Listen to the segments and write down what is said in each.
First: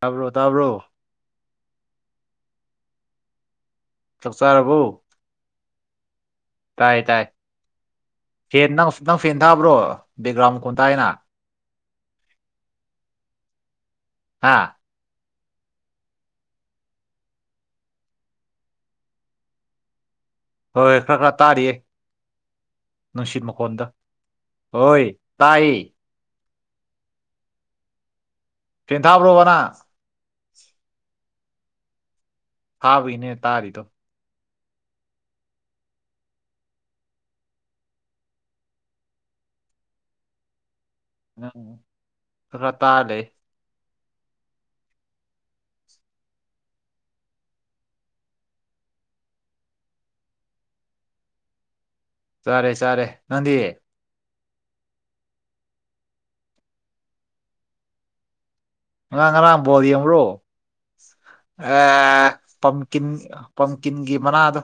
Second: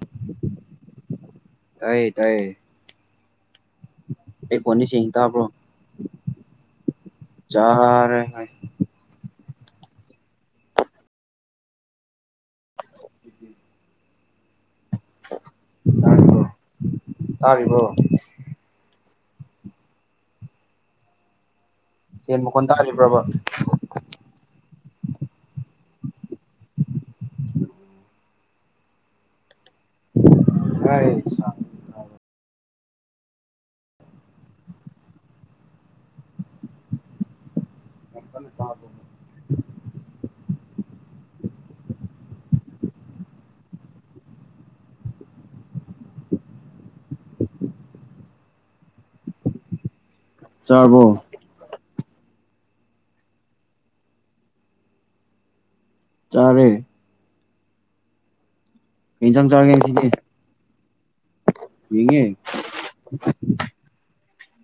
ꯇꯥꯕ꯭ꯔꯣ ꯇꯥꯕ꯭ꯔꯣ ꯇꯥꯏꯌꯦ ꯇꯥꯏꯌꯦ ꯆꯥꯛ ꯑꯩ ꯆꯥꯔꯕꯣ ꯄꯣꯟꯅꯤꯁ ꯌꯦꯡꯏ ꯇꯥꯕ꯭ꯔꯣ ꯇꯥꯏ ꯆꯥꯔꯦ ꯏꯇꯥꯎ ꯐꯦꯟ ꯊꯥꯕ꯭ꯔꯣ ꯕꯦꯛꯒ꯭ꯔꯥꯎꯟ ꯃꯈꯣꯟ ꯇꯥꯏꯌꯦꯅ [inaudible] ꯍꯥꯥ ꯇꯥꯔꯤꯕꯣ ꯍꯣꯏ ꯈ꯭ꯔ ꯈ꯭ꯔ ꯇꯥꯔꯤꯌꯦ ꯐꯦꯟ ꯃꯈꯣꯟ ꯇꯥꯔꯤꯕ꯭ꯔꯕ ꯅꯨꯡꯁꯤꯠ ꯃꯈꯣꯟꯗ ꯍꯣꯏ ꯇꯥꯏ ꯐꯦꯟ ꯊꯥꯕ꯭ꯔꯣꯕ ꯅꯪ [inaudible] ꯍꯥꯕꯩꯅꯦ ꯇꯥꯔꯤꯗꯣ [inaudible] ꯅꯪ ꯈꯔ ꯇꯥꯗꯦ ꯆꯥꯕꯣ ꯆꯥꯔꯦ ꯆꯥꯔꯦ ꯅꯪꯗꯤ ꯆꯥꯔꯦ ꯀꯩ ꯅꯡ ꯏꯟꯖꯥꯡ ꯉꯔꯥꯡ ꯆꯥꯔꯒꯦ ꯕꯣꯜ ꯉꯁꯤꯗꯤ ꯌꯦꯡꯕ꯭ꯔꯣ ꯌꯦꯡꯉꯦ ꯑꯦ ꯄꯝꯀꯤꯟ ꯄꯝꯀꯤꯟꯒꯤ ꯃꯅꯥꯗꯣ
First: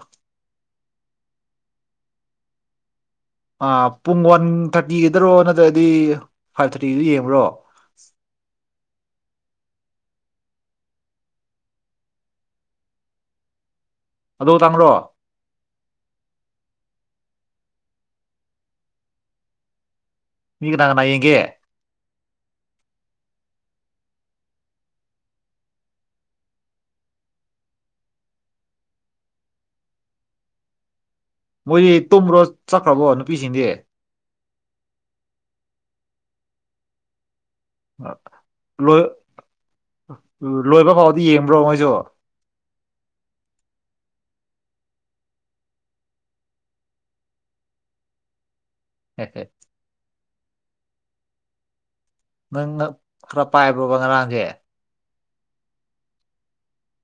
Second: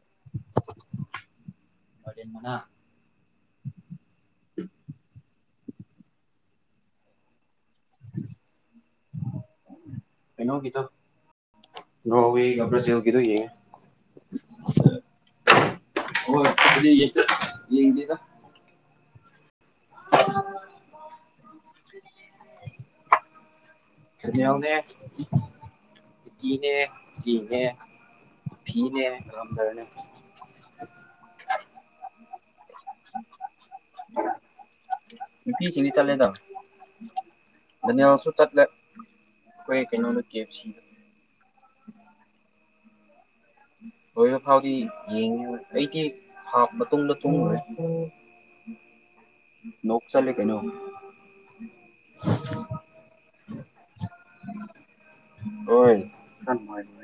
ꯃꯔꯦꯟ ꯃꯅꯥ ꯄꯨꯡ ꯋꯥꯟ ꯊꯥꯔꯇꯤꯒꯗꯔꯣ ꯅꯠꯇ꯭ꯔꯒꯗꯤ ꯐꯥꯏꯚ ꯊꯥꯔꯇꯤꯒꯤꯗ ꯌꯦꯡꯕ꯭ꯔꯣ [inaudible] ꯀꯩꯅꯣꯒꯤꯗ ꯅꯣꯔꯋꯦꯒ ꯕ꯭ꯔꯥꯖꯤꯜꯒꯤꯗꯣ ꯌꯦꯡꯉꯦ ꯑꯗꯣ ꯇꯥꯡꯕ꯭ꯔꯣ [unintelligible] ꯌꯦꯡꯗꯦꯔ ꯃꯤ ꯀꯅꯥ ꯀꯥꯅ ꯌꯦꯡꯒꯦ [unintelligible] [unintelligible] [inaudible] ꯃꯣꯏꯗꯤ ꯇꯣꯕ꯭ꯔꯣ ꯆꯠꯈ꯭ꯔꯕꯣ ꯅꯨꯄꯤꯁꯤꯡꯗꯤ ꯅꯨꯄꯤꯁꯤꯡꯁꯤꯗꯤ ꯆꯠꯂꯦꯗꯥ [unintelligible] ꯆꯠꯂꯦ ꯂꯣꯏ ꯑꯩꯈꯣꯏ ꯀꯩꯅꯣꯗ ꯀꯦ ꯑꯦꯐ ꯁꯤꯗ ꯃꯤ ꯌꯦꯡꯕ꯭ꯔꯣ ꯃꯣꯏꯁꯨ ꯂꯣꯏꯕ ꯐꯥꯎꯗꯤ ꯌꯦꯡꯗꯦꯗꯥ ꯑꯩꯗꯤ ꯍꯥꯞ ꯃꯇꯨꯡꯗ ꯇꯨꯝꯈꯔ꯭ꯦ ꯎꯝ ꯍꯦ ꯍꯦ ꯅꯣꯛꯆꯠꯂꯦ ꯀꯩꯅꯣ ꯅꯪꯅꯥ ꯈꯔ ꯄꯥꯏꯕ꯭ꯔꯣꯕ ꯉꯔꯥꯡꯗꯤ ꯍꯣꯏ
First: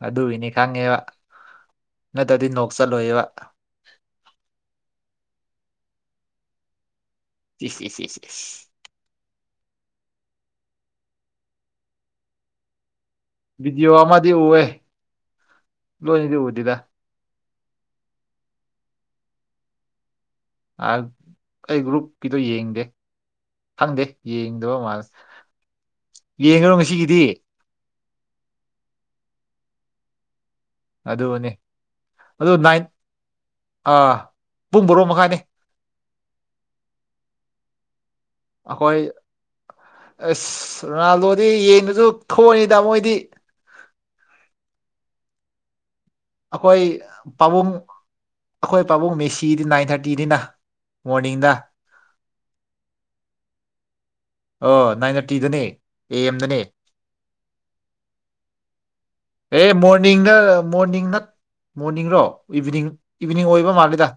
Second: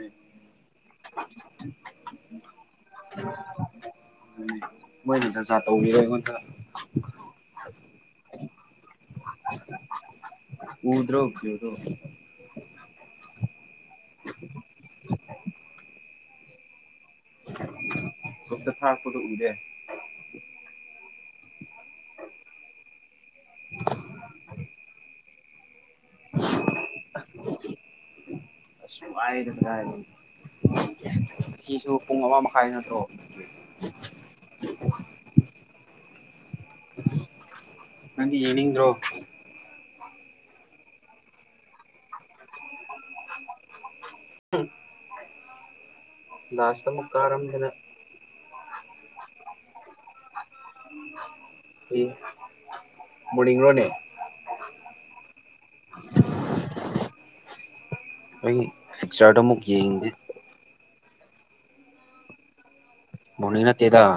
ꯑꯗꯨꯒꯤꯅꯤ ꯈꯪꯉꯦꯕ ꯅꯠꯇ꯭ꯔꯗꯤ ꯅꯣꯛ ꯆꯠꯂꯣꯏꯕꯥ ꯃꯣꯏꯅ ꯖꯠ ꯖꯠ ꯇꯧꯕꯤꯔꯦ ꯑꯩꯉꯣꯟꯗ ꯏꯁ ꯏꯁ ꯏꯁ ꯏꯁ [unintelligible] ꯚꯤꯗꯤꯑꯣ ꯑꯃꯗꯤ ꯎꯑꯦ ꯅꯣꯏ ꯑꯅꯤꯗꯤ ꯎꯗꯦꯗ ꯒ꯭ꯔꯨꯞꯇꯥ ꯊꯥꯔꯛꯄꯗꯣ ꯎꯗꯦ ꯑꯩ ꯒ꯭ꯔꯨꯞꯀꯤꯗꯣ ꯌꯦꯡꯗꯦ ꯈꯪꯗꯦ ꯌꯦꯡꯗꯕ ꯃꯥꯜꯂꯦ ꯌꯦꯡꯉ꯭ꯔꯣ ꯉꯁꯤꯒꯤꯗꯤ ꯑꯁ ꯋꯔꯦꯗꯥ ꯀꯥꯗꯥꯏꯗꯩꯅꯣ ꯑꯗꯨꯅꯦ ꯁꯤꯁꯨ ꯄꯨꯡ ꯑꯃ ꯑꯗꯨ ꯃꯈꯥꯏ ꯅꯥꯏꯟ ꯅꯠꯇ꯭ꯔꯣ ꯑꯥ ꯄꯨꯡ ꯕꯣꯔꯣ ꯃꯈꯥꯏꯅꯤ ꯅꯪꯗꯤ ꯌꯦꯡꯅꯤꯡꯗ꯭ꯔꯣ ꯑꯩꯈꯣꯏ ꯑꯁ ꯔꯣꯅꯥꯜꯗꯣꯗꯤ ꯌꯦꯡꯗꯔ꯭ꯁꯨ [unintelligible] ꯃꯣꯏꯗꯤ ꯎꯝ ꯑꯩꯈꯣꯏ ꯄꯥꯕꯨꯡ ꯑꯩꯈꯣꯏ ꯄꯥꯕꯨꯡ ꯃꯦꯁꯤꯗꯤ ꯅꯥꯏꯟ ꯊꯥꯔꯇꯤꯅꯤꯅ ꯃꯣꯔꯅꯤꯡꯗ ꯑꯥꯏ ꯃꯅꯤꯡꯔꯣꯅꯦ ꯑꯣ ꯅꯥꯏꯟ ꯊꯥꯔꯇꯤꯗꯅꯦ ꯑꯦ ꯑꯦꯝꯗꯅꯦ ꯑꯩ ꯄꯤꯛꯆꯔꯗ ꯑꯃꯨꯛ ꯑꯦ ꯌꯦꯡꯒꯦ ꯃꯣꯔꯅꯤꯡꯗ ꯃꯣꯔꯅꯤꯡ ꯅꯠ ꯃꯣꯔꯅꯤꯡꯔꯣ ꯏꯚꯤꯅꯤꯡ ꯏꯚꯅꯤꯡ ꯃꯣꯔꯅꯤꯡ ꯑꯣꯏꯕ ꯅꯠꯇꯦꯗ ꯃꯥꯜꯜꯂꯤꯦꯗ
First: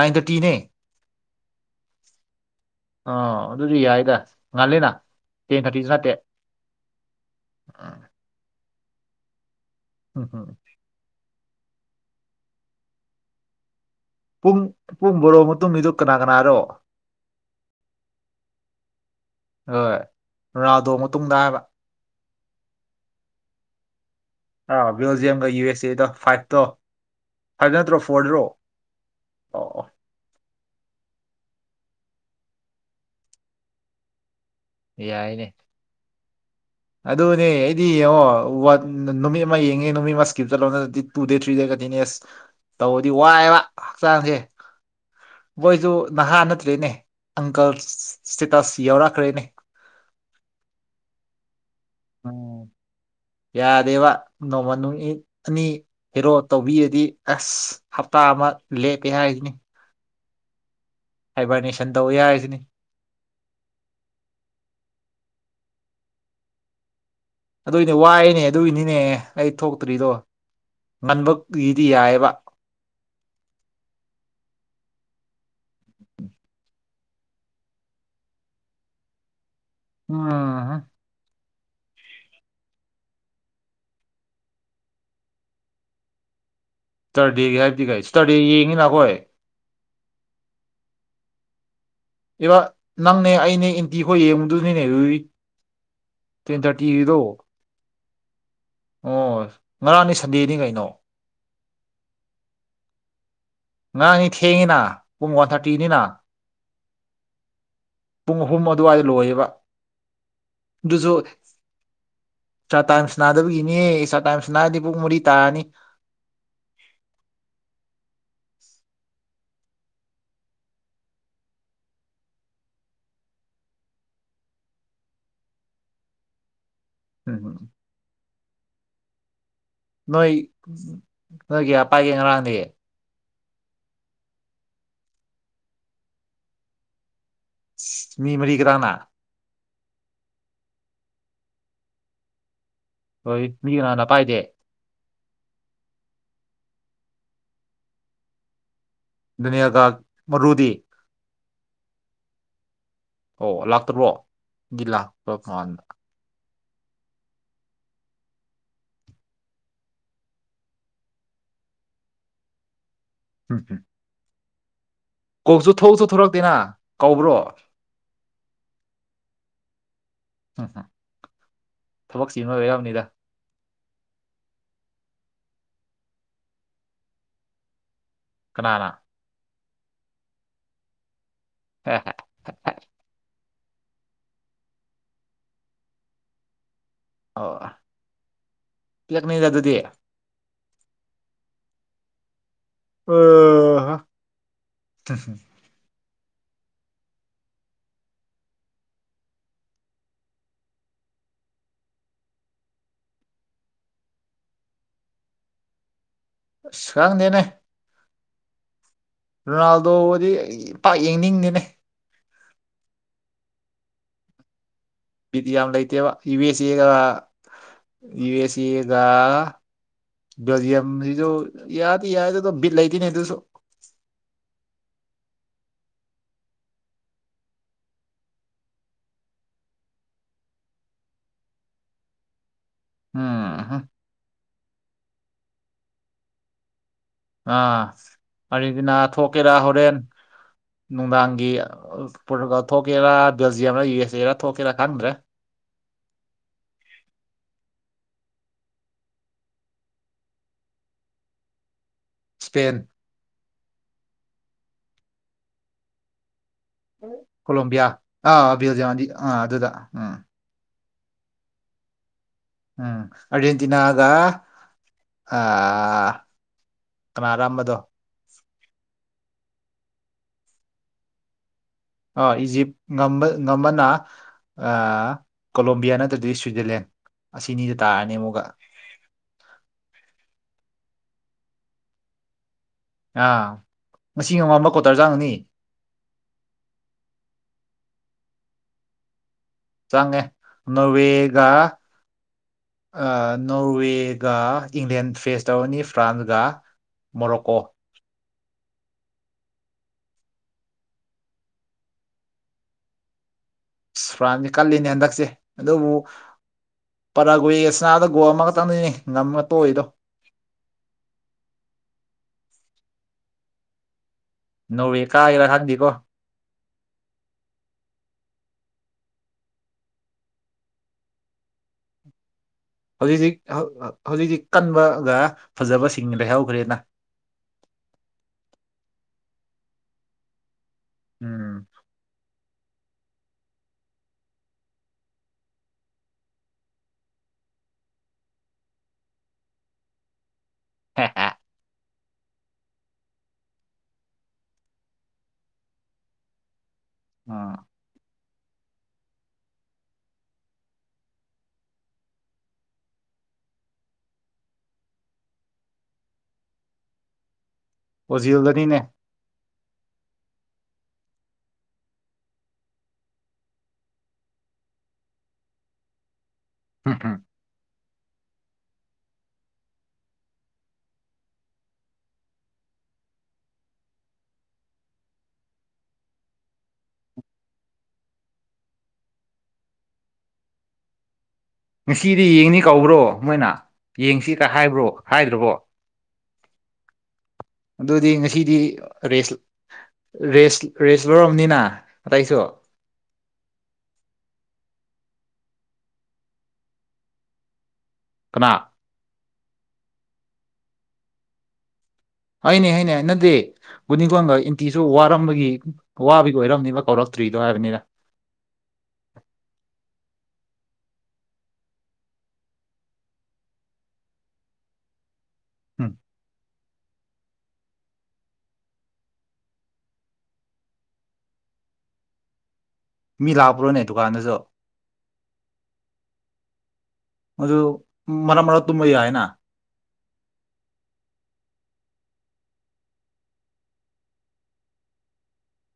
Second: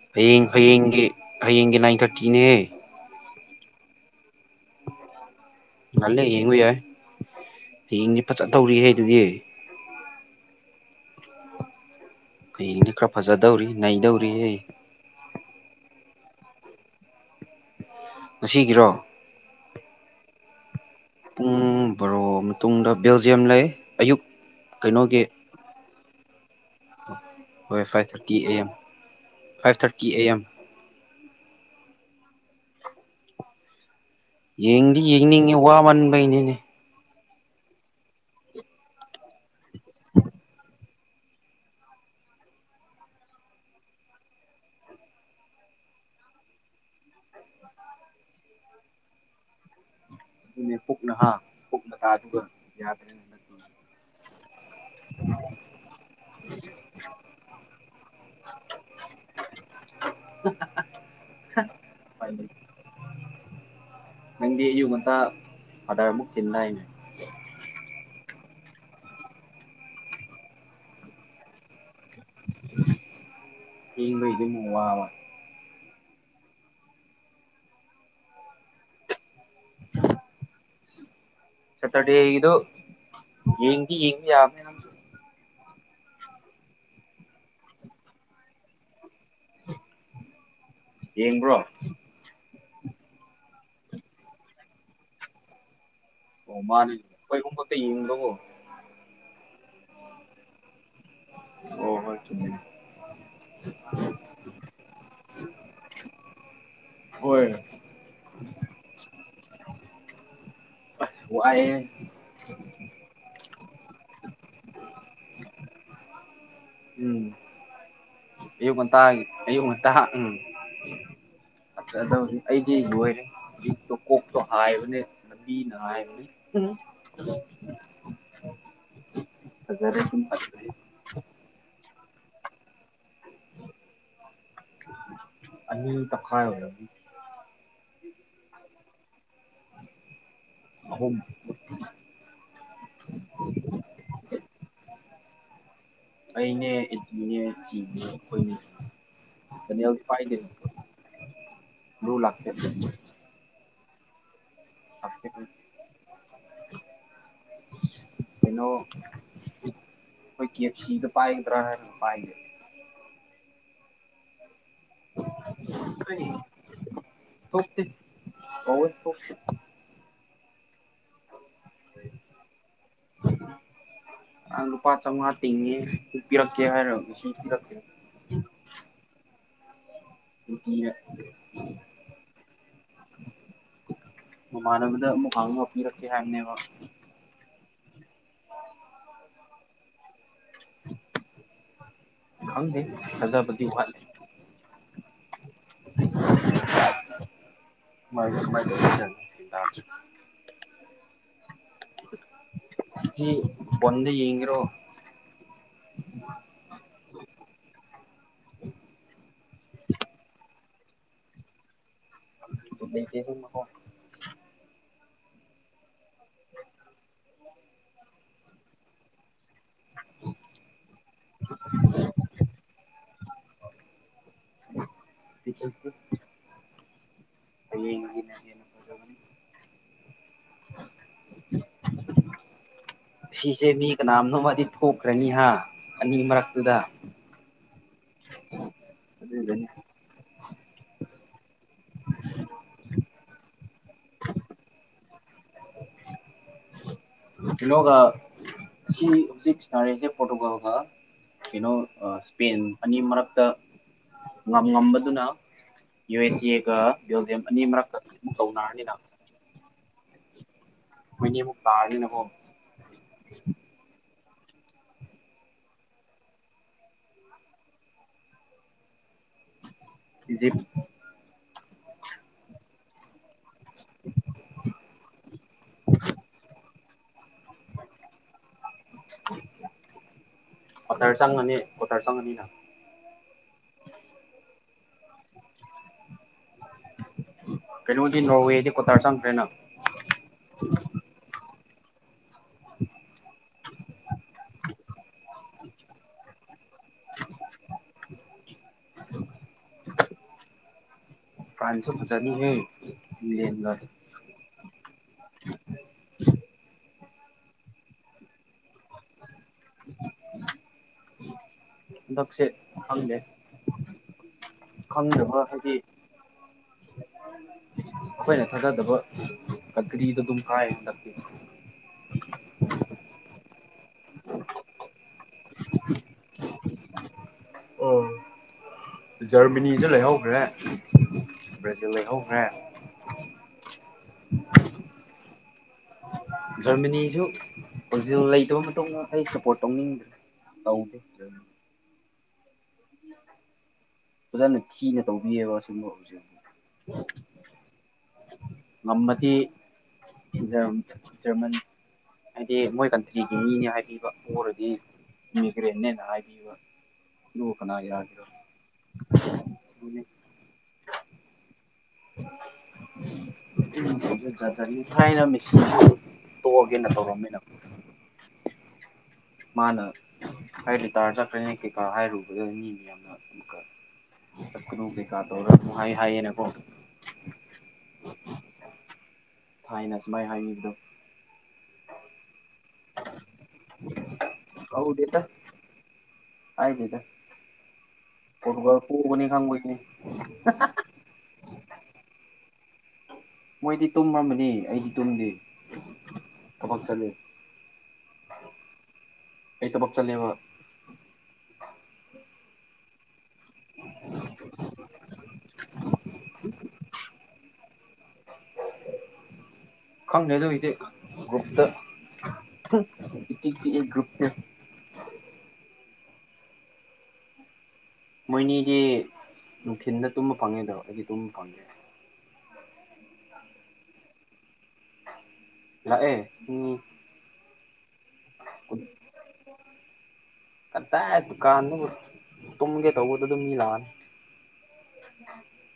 ꯅꯥꯏꯟ ꯊꯥꯔꯇꯤꯅꯦ [unintelligible] ꯍꯌꯦꯡꯒꯤ ꯅꯥꯏꯟ ꯊꯥꯔꯇꯤꯅꯦ ꯑ ꯑꯗꯨꯗꯤ ꯌꯥꯏꯗ ꯉꯜꯂꯤꯅ ꯇꯦꯟ ꯊꯥꯔꯇꯤꯁꯨ ꯅꯠꯇꯦ ꯌꯦꯡꯕꯥ ꯌꯥꯏ ꯎꯝ ꯍꯌꯦꯡꯗꯤ ꯐꯖꯠ ꯇꯧꯔꯤꯍꯦ ꯑꯗꯨꯗꯤ ꯎꯝ ꯍꯝ ꯍꯌꯦꯡꯗꯤ ꯈꯔ ꯐꯖꯗꯧꯔꯤ ꯅꯩꯗꯧꯔꯤ ꯄꯨꯡ ꯄꯨꯡ ꯕꯣꯔꯣ ꯃꯇꯨꯡ ꯒꯤꯗꯨ ꯀꯅꯥ ꯀꯅꯥꯔꯣ ꯉꯥꯁꯤꯒꯤꯔꯣ ꯍꯣꯏ ꯔꯣꯅꯥꯜꯗꯣ ꯃꯇꯨꯡꯗ ꯍꯥꯏꯕ ꯄꯨꯡ ꯕꯥꯔꯣ ꯃꯇꯨꯡꯗ ꯕꯦꯜꯖꯤꯌꯝ ꯂꯩ ꯑꯌꯨꯛ ꯑ ꯀꯩꯅꯣꯒꯤ ꯕꯦꯜꯖꯤꯌꯝꯒ ꯌꯨ ꯑꯦꯁ ꯑꯦꯗ ꯐꯥꯏꯠꯇꯣ ꯍꯥꯏ ꯍꯣꯏ ꯅꯠꯇ꯭ꯔꯣ ꯐꯣꯔꯗ꯭ꯔꯣ ꯑ ꯑꯣ ꯑꯣ ꯀꯤ ꯑꯦ ꯑꯦꯝ ꯌꯦꯡꯗꯤ ꯌꯥꯏꯅꯦ ꯌꯦꯡꯅꯤꯡꯉꯦ ꯋꯥꯃꯟꯕꯩꯅꯤꯅꯦ ꯑꯗꯨꯅꯦ ꯑꯩꯗꯤ ꯌꯦꯡꯉꯣ ꯅꯨꯃꯤꯠ ꯑꯃ ꯌꯦꯡꯉꯦ ꯅꯨꯃꯤꯠ ꯑꯃ ꯏꯁꯀꯤꯞ ꯆꯠꯂꯣꯗꯗꯤ two day three day continuous ꯇꯧꯔꯗꯤ ꯋꯥꯏꯑꯦꯕ ꯍꯛꯆꯥꯡꯁꯦ ꯃꯣꯏꯁꯨ ꯅꯍꯥ ꯅꯠꯇ꯭ꯔꯦꯅꯦ ꯑꯪꯀꯜ ꯁ꯭ꯇꯦꯇꯁ ꯌꯥꯎꯔꯛꯈ꯭ꯔꯦꯅꯦ ꯄꯨꯛꯅ ꯍꯥ ꯎꯝ ꯌꯥꯗ ꯌꯥꯗꯦꯕ ꯅꯣꯡꯃ ꯅꯨꯉꯤꯠ ꯑꯅꯤ ꯍꯦꯔꯣ ꯇꯧꯕꯤꯔꯗꯤ ꯑꯁ ꯍꯞꯇꯥ ꯑꯃ ꯂꯦꯞꯀꯦ ꯍꯥꯏꯅꯤ ꯇꯧꯋꯦ ꯍꯥꯏꯁꯤꯅꯤ [unintelligible] ꯅꯪꯗꯤ ꯑꯌꯨꯛ ꯉꯟꯇꯥ ꯑꯣꯗ꯭ꯔ ꯑꯃꯨꯛ ꯆꯤꯟꯗꯥꯏꯅꯦ ꯑꯗꯨꯏꯅꯦ ꯋꯥꯏꯅꯦ ꯑꯗꯨꯒꯤꯅꯤꯅꯦ ꯑꯩ ꯊꯣꯛꯇ꯭ꯔꯤꯗꯣ ꯉꯟꯕꯒꯤꯗꯤ ꯌꯥꯏꯑꯕ ꯍꯕ ꯏꯗ ꯃꯨ ꯋꯥ [inaudible] ꯑꯍꯥ ꯁꯇꯔꯗꯦꯒꯤꯗꯨ ꯌꯦꯡꯗꯤ ꯌꯦꯡ ꯌꯥꯕꯅꯦ ꯅꯪꯁꯨ ꯁꯔꯗꯦꯒꯤ ꯍꯥꯏꯕꯗꯤ ꯀꯩ ꯁꯇꯔꯗꯦ ꯌꯦꯡꯉꯤꯅ ꯑꯩꯈꯣꯏ ꯌꯦꯡꯕ꯭ꯔꯣ ꯏꯕ ꯅꯪꯅꯦ ꯑꯩꯅꯦ ꯑꯦꯟꯇꯤ ꯍꯣꯏ ꯌꯦꯡꯉꯨꯗꯨꯅꯤꯅꯦꯔꯨꯏ ꯑꯣ ꯃꯥꯅꯦ ꯑꯩꯈꯣꯏꯨꯝꯕꯠꯇ ꯌꯦꯡꯗꯕꯣ ꯑꯣ ꯉꯔꯥꯡꯅꯤ ꯁꯟꯗꯦꯗꯤ ꯀꯩꯅꯣ ꯍꯣ ꯍꯣꯏ ꯆꯨꯝꯃꯤ ꯉꯔꯥꯡꯅꯤ ꯊꯦꯡꯉꯤꯅ ꯄꯨꯡ ꯋꯥꯟ ꯊꯥꯔꯇꯤꯅꯤꯅ ꯍꯣꯏ ꯄꯨꯡ ꯑꯍꯨꯝ ꯑꯗꯨꯋꯥꯏꯗ ꯂꯣꯏꯌꯦꯕ ꯑꯗꯨꯁꯨ ꯋꯥꯏꯌꯦ ꯆ ꯇꯥꯏꯝꯁ ꯅꯥꯗꯕꯒꯤꯅꯦ [inaudible] ꯇꯥꯏꯝ ꯁꯅꯥꯔꯗꯤ ꯄꯨꯡ ꯃꯨꯔꯤ ꯇꯥꯅꯤ [unintelligible] ꯑꯌꯨꯛ ꯉꯥꯟꯇꯒꯤ ꯑꯌꯨꯛ ꯉꯥꯟꯇ ꯎꯝ [inaudible] ꯑꯩꯗꯤ ꯂꯣꯏꯔꯦ [unintelligible] [unintelligible] ꯐꯖꯔꯦ ꯑꯗꯨꯝ ꯅꯣꯏ ꯐꯖꯔꯦ ꯅꯣꯏꯒꯤ ꯑꯄꯥꯒꯤ ꯉꯔꯥꯡꯅꯦ ꯑꯅꯤꯜ ꯇꯈꯥ [unintelligible] ꯃꯤ ꯃꯔꯤ ꯀꯅꯥ ꯀꯅꯥ ꯑꯍꯨꯝ ꯍꯣꯏ ꯃꯤꯒꯤ ꯀꯅꯥꯅ ꯄꯥꯏꯗꯦ ꯑꯩꯅꯦ ꯏꯠꯂꯤꯅꯦ ꯆꯤꯅꯦ ꯑꯩꯈꯣꯏꯅꯤ ꯗꯨꯅꯤꯌꯥꯒ ꯃꯔꯨꯗꯤ [unintelligible] ꯑꯣ ꯂꯥꯛꯇ꯭ꯕꯔꯣ [unintelligible] [inaudible] ꯀꯩꯅꯣ ꯑꯩꯈꯣꯏ ꯀꯁꯤꯗ ꯄꯒꯗ꯭ꯔꯥ [unintelligible] [unintelligible] ꯀꯣꯜꯁꯨ ꯊꯣꯛꯁꯨ ꯊꯣꯔꯛꯇꯦꯅ ꯀꯧꯕ꯭ꯔꯣ ꯊꯣꯛꯇꯦ [unintelligible] ꯎꯝ ꯊꯕꯛꯁꯤꯕ ꯑꯣꯏꯕ ꯌꯥꯕꯅꯤꯗ ꯑ ꯂꯨꯄꯥ ꯆꯧꯉꯥ ꯇꯤꯡꯉꯦ ꯄꯤꯔꯛꯀꯦ ꯍꯥꯏꯔꯣ ꯀꯅꯥ [unintelligible] [unintelligible] ꯃꯃꯥꯅꯕꯗ ꯑꯃꯨꯛ ꯍꯪꯉꯥ ꯄꯤꯔꯛꯀꯦ ꯍꯥꯏꯕꯅꯦꯕ ꯑꯣ ꯄꯤꯂꯛꯅꯤꯗ ꯑꯗꯨꯗꯤ ꯈꯪꯗꯦ ꯊꯥꯖꯕꯗꯤ ꯑꯣ ꯍꯥ ꯋꯥꯠꯂꯤ [unintelligible] ꯉꯁꯤ ꯐꯣꯟꯗ ꯌꯦꯡꯒꯦꯔꯣ ꯑꯁ ꯈꯪꯗꯦꯗ ꯔꯣꯅꯥꯜꯗꯣꯕꯨꯗꯤ ꯏ ꯄꯥꯛ ꯌꯦꯡꯅꯤꯡꯗꯦ [unintelligible] ꯗꯤ ꯌꯥꯝ ꯂꯩꯇꯦꯕ ꯌꯨ ꯑꯦꯁ ꯑꯦꯒ ꯌꯨ ꯑꯦꯁ ꯑꯦꯒ ꯕꯥꯔꯁꯤꯜ ꯒꯤꯁꯨ ꯌꯥꯗꯤ ꯌꯥꯏ ꯑꯗꯨꯒ ꯕꯤꯠ ꯂꯩꯇꯅꯦ ꯇꯨꯁꯨ [unintelligible] ꯍꯌꯦꯡ [unintelligible] [unintelligible] ꯁꯤꯁꯦ ꯎꯝ ꯃꯤ ꯀꯅꯥꯝꯅꯣꯃꯗꯤ ꯊꯣꯛꯈ꯭ꯔꯅꯤ ꯍꯥꯏ ꯑꯅꯤ ꯃꯔꯛꯇꯨꯗ ꯑꯥ ꯑꯗꯨꯗꯤꯅ ꯊꯣꯛꯀꯦꯔꯥ ꯑꯗꯨꯗꯅꯤ ꯍꯣꯔꯦꯟ ꯅꯨꯡꯗꯥꯡꯒꯤ ꯄꯣꯔꯇꯨꯒꯥꯜ ꯊꯣꯛꯀꯦꯔꯥ ꯕꯦꯜꯖꯤꯌꯝꯔ ꯌꯨ ꯑꯦꯁ ꯑꯦꯔꯥ ꯊꯣꯛꯀꯦꯔꯥ ꯈꯪꯗ꯭ꯔꯦ ꯀꯩꯅꯣꯒ ꯁꯤ ꯍꯧꯖꯤꯛ ꯁꯅꯔꯤꯁꯦ ꯄꯣꯔꯇꯨꯒꯜꯒ ꯀꯩꯅꯣ ꯄꯦꯟ ꯏꯁꯄꯦꯟ ꯑꯅꯤ ꯃꯔꯛꯇ ꯉꯝ ꯉꯝꯕꯗꯨꯅ ꯌꯨ ꯑꯦꯁ ꯑꯦꯒ ꯕꯦꯜꯖꯤꯌꯝ ꯑꯅꯤ ꯀꯣꯂꯣꯝꯕꯤꯌꯥ ꯃꯔꯛꯇ ꯑꯃꯨꯛ ꯑꯥ ꯇꯧꯅꯔꯅꯤꯅ ꯕꯦꯜꯖꯤꯌꯝꯗꯤ ꯑꯥ ꯑꯗꯨꯗ ꯎꯝ ꯃꯣꯏꯅꯤ ꯑꯃꯨꯛ ꯇꯥꯔꯅꯤꯅꯀꯣ ꯎꯝ ꯑꯔꯖꯦꯟꯇꯤꯅꯥꯒ ꯑ ꯀꯅꯥ ꯑꯔꯝꯕꯗꯣ ꯏꯖꯤꯞ ꯑ ꯏꯖꯤꯞꯇ ꯉꯝꯃꯅ ꯀꯣꯂꯣꯕꯤꯌꯥ ꯅꯠꯇ꯭ꯔꯗꯤ ꯁ꯭ꯋꯤꯖꯔꯂꯦꯟ ꯑꯁꯤꯅꯤꯗ ꯇꯥꯔꯅꯤ ꯑꯃꯨꯛꯒ ꯑꯣꯇꯔ ꯆꯪꯉꯅꯤ ꯑꯣꯇꯔ ꯆꯪꯉꯅꯤꯅ ꯑꯥ ꯉꯁꯤ ꯉꯣꯡꯉꯝꯕ ꯀꯣꯇꯔꯖꯥꯡꯅꯤ ꯆꯥꯡꯉꯥꯅꯤ ꯀꯩꯅꯣꯗꯤ ꯅꯣꯔꯋꯦꯗꯤ ꯀꯣꯇꯥꯔ ꯆꯪꯗ꯭ꯔꯦꯅ ꯆꯥꯡꯉꯦ ꯅꯋꯦꯒ ꯅꯣꯔꯋꯦꯒ ꯏꯪꯂꯦꯟ ꯐꯦꯁ ꯇꯧꯔꯅꯤ ꯐ꯭ꯔꯥꯟꯁꯒ ꯃꯣꯔꯣꯛꯀꯣ [unintelligible] ꯐꯔꯥꯟꯆ ꯐꯖꯥꯅꯤꯍꯦ ꯑꯦꯡꯂꯪꯒ ꯁ꯭ꯔꯥꯟꯁꯦ ꯀꯜꯂꯤꯅꯦ ꯍꯟꯗꯛꯁꯦ ꯑꯗꯨꯕꯨ ꯄꯔꯥꯒꯨꯏꯁꯅꯥꯗꯣ ꯒꯣꯜ ꯑꯃꯈꯛꯇꯪꯗꯅꯤ ꯉꯝꯃ ꯇꯣꯏꯗꯣ ꯍꯟꯗꯛꯁꯦ ꯈꯪꯗꯦ ꯅꯣꯔꯋꯦ ꯈꯪꯗꯕ ꯀꯥꯒꯦꯔ ꯈꯟꯗꯦꯀꯣ ꯑꯈꯣꯏꯅ ꯊꯥꯖꯗꯕ ꯀꯟꯀ꯭ꯔꯤꯗꯨ ꯑꯗꯨꯝ ꯀꯥꯏ ꯍꯟꯁꯛꯇꯤ ꯍꯧꯖꯤꯛꯇꯤ ꯍꯧ ꯍꯧꯖꯤꯛ ꯀꯟꯕꯒ ꯐꯖꯕꯁꯤꯡ ꯂꯩꯍꯧꯒ꯭ꯔꯦꯅ ꯑꯣ ꯖꯔꯃꯅꯤꯖꯨ ꯂꯩꯍꯧꯒ꯭ꯔꯦ ꯎꯝ ꯕ꯭ꯔꯖꯤꯜ ꯂꯩꯍꯧꯒ꯭ꯔꯦ ꯖꯔꯃꯅꯤꯖꯨ [unintelligible] ꯂꯩꯇꯕ ꯃꯇꯨꯡꯗ ꯑꯩ ꯁꯞꯄꯣꯔꯠ ꯇꯧꯅꯤꯡꯗ꯭ꯔꯦ [unintelligible] ꯐꯖꯅ ꯊꯤꯅ ꯇꯧꯕꯤꯑꯕ ꯁꯨꯝꯕ ꯍꯧꯖꯤꯛ ꯑꯥ ꯉꯝꯃꯗꯤ ꯖꯔꯝ ꯖꯔꯃꯅꯤ ꯍꯥꯏꯗꯤ ꯃꯣꯏ ꯀꯟꯇ꯭ꯔꯤꯒꯤ ꯃꯤꯅꯦ ꯍꯥꯏꯕꯤꯕ ꯄꯣꯔꯗꯤ ꯏꯃꯤꯒ꯭ꯔꯦꯟꯅꯦꯅ ꯍꯥꯏꯕꯤꯕ [unintelligible] ꯀꯅꯥꯒꯤꯔꯥ ꯖꯤꯜꯗꯅꯤꯅꯦ [unintelligible] ꯊꯥꯏꯅ [unintelligible] ꯇꯣꯛꯑꯒꯦꯅ ꯎꯝ ꯎꯝ ꯇꯧꯔꯝꯃꯤꯅ ꯃꯥꯅ ꯑꯩ ꯂꯤꯇꯥꯔ ꯆꯠꯈ꯭ꯔꯅꯦ ꯀꯩꯀꯥ ꯍꯥꯏꯔꯨꯕꯗ ꯃꯤ ꯃꯌꯥꯝꯅ ꯑꯃꯨꯛꯀ ꯆꯠꯀꯅꯨ ꯀꯩꯀꯥ ꯇꯧꯔ ꯑꯃꯨꯛ ꯍꯥꯏ ꯍꯥꯏꯌꯦꯅ ꯀꯣ ꯊꯥꯏꯅ ꯁꯨꯃꯥꯏꯅ ꯍꯥꯏꯅꯤꯕꯗꯣ ꯉꯁꯤꯗꯤ ꯌꯦꯡꯅꯤ ꯀꯧꯕ꯭ꯔꯣ ꯃꯣꯏꯅ ꯌꯦꯡꯁꯤꯀ ꯍꯥꯏꯕ꯭ꯔꯣ ꯀꯧꯗꯦꯗ ꯍꯥꯏꯗꯔ꯭ꯕꯣ ꯍꯥꯏꯗꯦꯗ ꯑꯗꯨꯗꯤ ꯉꯁꯤꯗꯤ ꯄꯣꯔꯇꯨꯒꯜ ꯄꯣꯕꯅꯤ ꯔꯦꯁ ꯈꯪꯕꯒꯤꯅꯤ ꯔꯦꯁ ꯔꯦꯁ ꯂꯧꯔꯝꯅꯤꯅ ꯑꯇꯩꯁꯨ ꯃꯣꯏꯗꯤ ꯇꯨꯝꯔꯝꯃꯅꯤ ꯑꯩꯗꯤ ꯇꯨꯝꯗꯦ ꯊꯕꯛ ꯆꯠꯂꯦ ꯀꯅꯥ ꯑꯩ ꯇꯕꯛ ꯆꯠꯂꯦꯕ ꯍꯣꯏꯅꯦ ꯍꯥꯏꯅꯦ ꯅꯗꯤ [unintelligible] ꯋꯥꯔꯝꯕꯒꯤ ꯋꯥꯔꯝꯕꯒꯤ ꯋꯥꯕꯩ ꯑꯣꯏꯔꯝꯅꯤꯕ ꯀꯧꯔꯛꯇ꯭ꯔꯤꯗꯣ ꯍꯥꯏꯕꯅꯤꯗ [inaudible] ꯈꯪ ꯍꯨꯏꯛꯇꯤ ꯒ꯭ꯔꯨꯞꯇ ꯏꯆꯤꯛ ꯆꯤꯛꯑꯦ ꯒ꯭ꯔꯨꯞꯁꯦ [unintelligible] ꯃꯣꯏꯅꯤꯗꯤ ꯅꯨꯡꯊꯤꯟꯗ ꯇꯨꯝꯕ ꯐꯪꯉꯦꯗꯣ ꯑꯩꯗꯤ ꯇꯨꯝꯕ ꯐꯪꯗꯦ ꯃꯤ ꯂꯥꯄ꯭ꯔꯣꯅꯦ ꯗꯨꯀꯥꯟꯗꯁꯨ ꯂꯥꯛꯑꯦ ꯃꯤ ꯑꯗꯨ ꯃꯔꯛ ꯃꯔꯛ ꯇꯨꯝꯕ ꯌꯥꯏꯌꯦꯅ [inaudible] ꯀꯗꯥꯏ ꯗꯨꯀꯥꯟꯗꯕꯨ ꯇꯨꯝꯒꯦ ꯇꯧꯕꯗꯗꯨꯝ ꯃꯤ ꯂꯥꯛꯑꯅꯤ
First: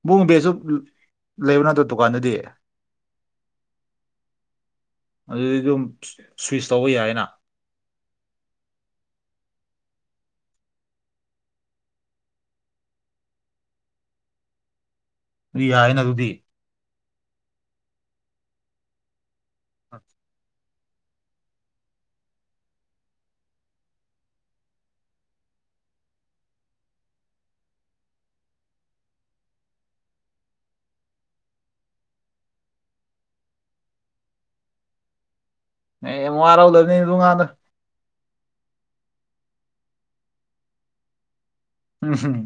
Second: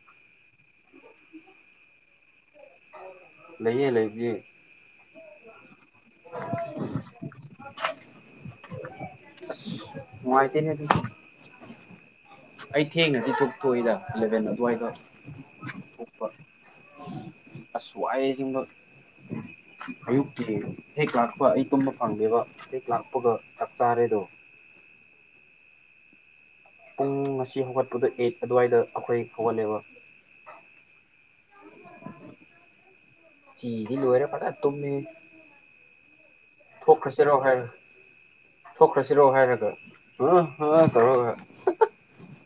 ꯕꯨꯡ ꯕꯦꯖꯨꯞ ꯂꯩꯕ ꯅꯠꯇ꯭ꯔꯣ ꯗꯨꯀꯥꯟꯗꯗꯤ ꯂꯩꯌꯦ ꯂꯩꯕꯗꯤ ꯑꯗꯨꯗꯤ ꯑꯗꯨꯝ ꯁ꯭ꯋꯤꯁ ꯇꯧꯕ ꯌꯥꯏꯅ ꯑꯁ ꯅꯨꯉꯥꯏꯇꯦꯅꯦ ꯑꯗꯨꯁꯨ ꯑꯩ ꯊꯦꯡꯅꯗꯤ ꯇꯨꯝꯊꯣꯛꯑꯣꯏꯗ ꯏꯂꯚꯦꯟ ꯑꯗ꯭ꯋꯥꯏꯗ ꯌꯥꯏꯅ ꯑꯗꯨꯗꯤ ꯑꯁ ꯋꯥꯏꯌꯦ ꯑꯁꯦꯡꯕ [inaudible] ꯑꯌꯨꯛꯇꯤ ꯍꯦꯛ ꯂꯥꯛꯄ ꯑꯩ ꯇꯨꯝꯕ ꯐꯪꯗꯦꯕ ꯍꯦꯛ ꯂꯥꯛꯄꯒ ꯆꯥꯛ ꯆꯥꯔꯦꯗꯣ ꯄꯨꯡ ꯉꯁꯤ ꯍꯧꯒꯠꯄꯗ ꯑꯩꯠ ꯑꯗꯨꯋꯥꯏꯗ ꯑꯩꯈꯣꯏ ꯍꯧꯒꯠꯂꯦꯕ ꯆꯤꯗꯤ ꯂꯣꯏꯔ ꯐꯖ ꯇꯨꯝꯃꯦ ꯑꯦ ꯋꯥꯔꯧꯗꯕꯅꯤ ꯑꯗꯨ ꯊꯣꯛꯈ꯭ꯔꯁꯤꯔꯣ ꯉꯥꯟꯗ ꯍꯥꯏꯔ ꯊꯣꯛꯈ꯭ꯔꯁꯤꯔꯣ ꯍꯥꯏꯔꯒ ꯍꯪ ꯍꯥ ꯇꯧꯔꯒ ꯎꯝꯍꯝ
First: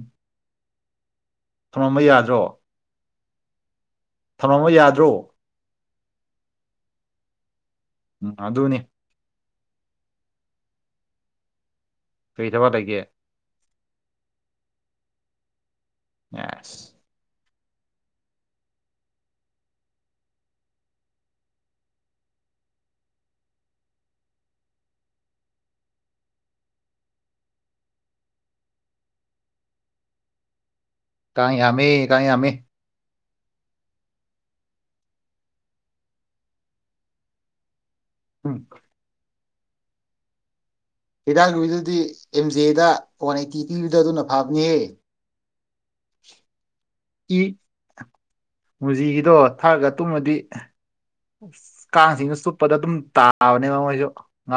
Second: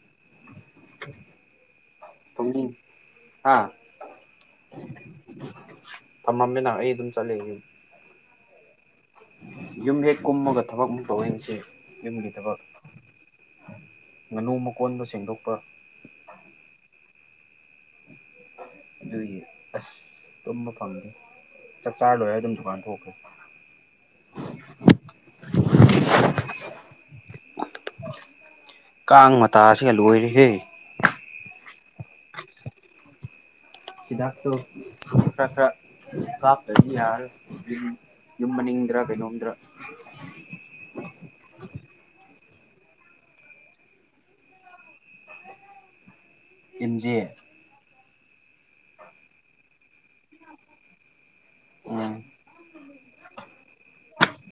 ꯊꯝꯃꯝꯕ ꯌꯥꯗ [unintelligible] ꯍꯥ ꯊꯝꯃꯝꯕ ꯌꯥꯗ꯭ꯔꯣ ꯊꯝꯃꯝꯃꯦꯅ ꯑꯩ ꯑꯗꯨꯝ ꯆꯠꯂꯦ ꯌꯨꯝ ꯎꯝ ꯑꯗꯨꯅꯤ ꯌꯨꯝ ꯍꯦꯛ ꯀꯨꯝꯃꯒ ꯊꯕꯛꯃꯨꯛ ꯇꯧꯌꯦ ꯉꯁꯤ ꯌꯨꯝꯒꯤ ꯀꯔꯤ ꯊꯕꯛ ꯂꯩꯒꯦ ꯉꯥꯅꯨ ꯃꯀꯣꯟꯗꯣ ꯁꯦꯡꯗꯣꯛꯄ ꯉꯁ ꯑꯗꯨꯒꯤ ꯑꯁ ꯇꯨꯝꯕ ꯐꯪꯗꯦ ꯆꯥꯛ ꯆꯥꯔ ꯂꯣꯏꯔ ꯑꯗꯨꯝ ꯗꯨꯀꯥꯟ ꯊꯣꯛꯈ꯭ꯔꯦ ꯀꯥꯡ ꯃꯇꯥꯁꯤꯒ ꯂꯣꯏꯔꯦꯍꯦ ꯀꯥꯡ ꯌꯥꯝꯃꯦ ꯀꯥꯡ ꯌꯥꯝꯃꯦ ꯍꯤꯗꯥꯛꯇꯣ ꯈ꯭ꯔ ꯈ꯭ꯔ ꯀꯞꯇ꯭ꯔꯗꯤ ꯌꯥꯔꯔꯣꯏ ꯌꯨꯝ ꯎꯝ ꯃꯅꯤꯡꯗ꯭ꯔꯥ ꯀꯩꯅꯣꯝꯗ꯭ꯔꯥ ꯍꯤꯗꯥꯛ [unintelligible] ꯗꯨꯗꯤ ꯑꯦꯝ ꯖꯦꯗ ꯋꯥꯟ ꯑꯩꯠꯇꯤ ꯄꯤꯕꯗꯣ ꯑꯗꯨꯅ ꯐꯕꯅꯦꯍꯦ ꯑꯦꯝ ꯖꯦ ꯏ ꯃꯨꯖꯤꯒꯤꯗꯣ ꯊꯛꯑꯒ ꯇꯨꯝꯃꯗꯤ ꯎꯝ ꯀꯥꯡꯁꯤꯡꯅ ꯁꯨꯞꯄꯗ ꯑꯗꯨꯝ ꯇꯥꯕꯅꯦꯕ ꯃꯣꯏꯖꯨ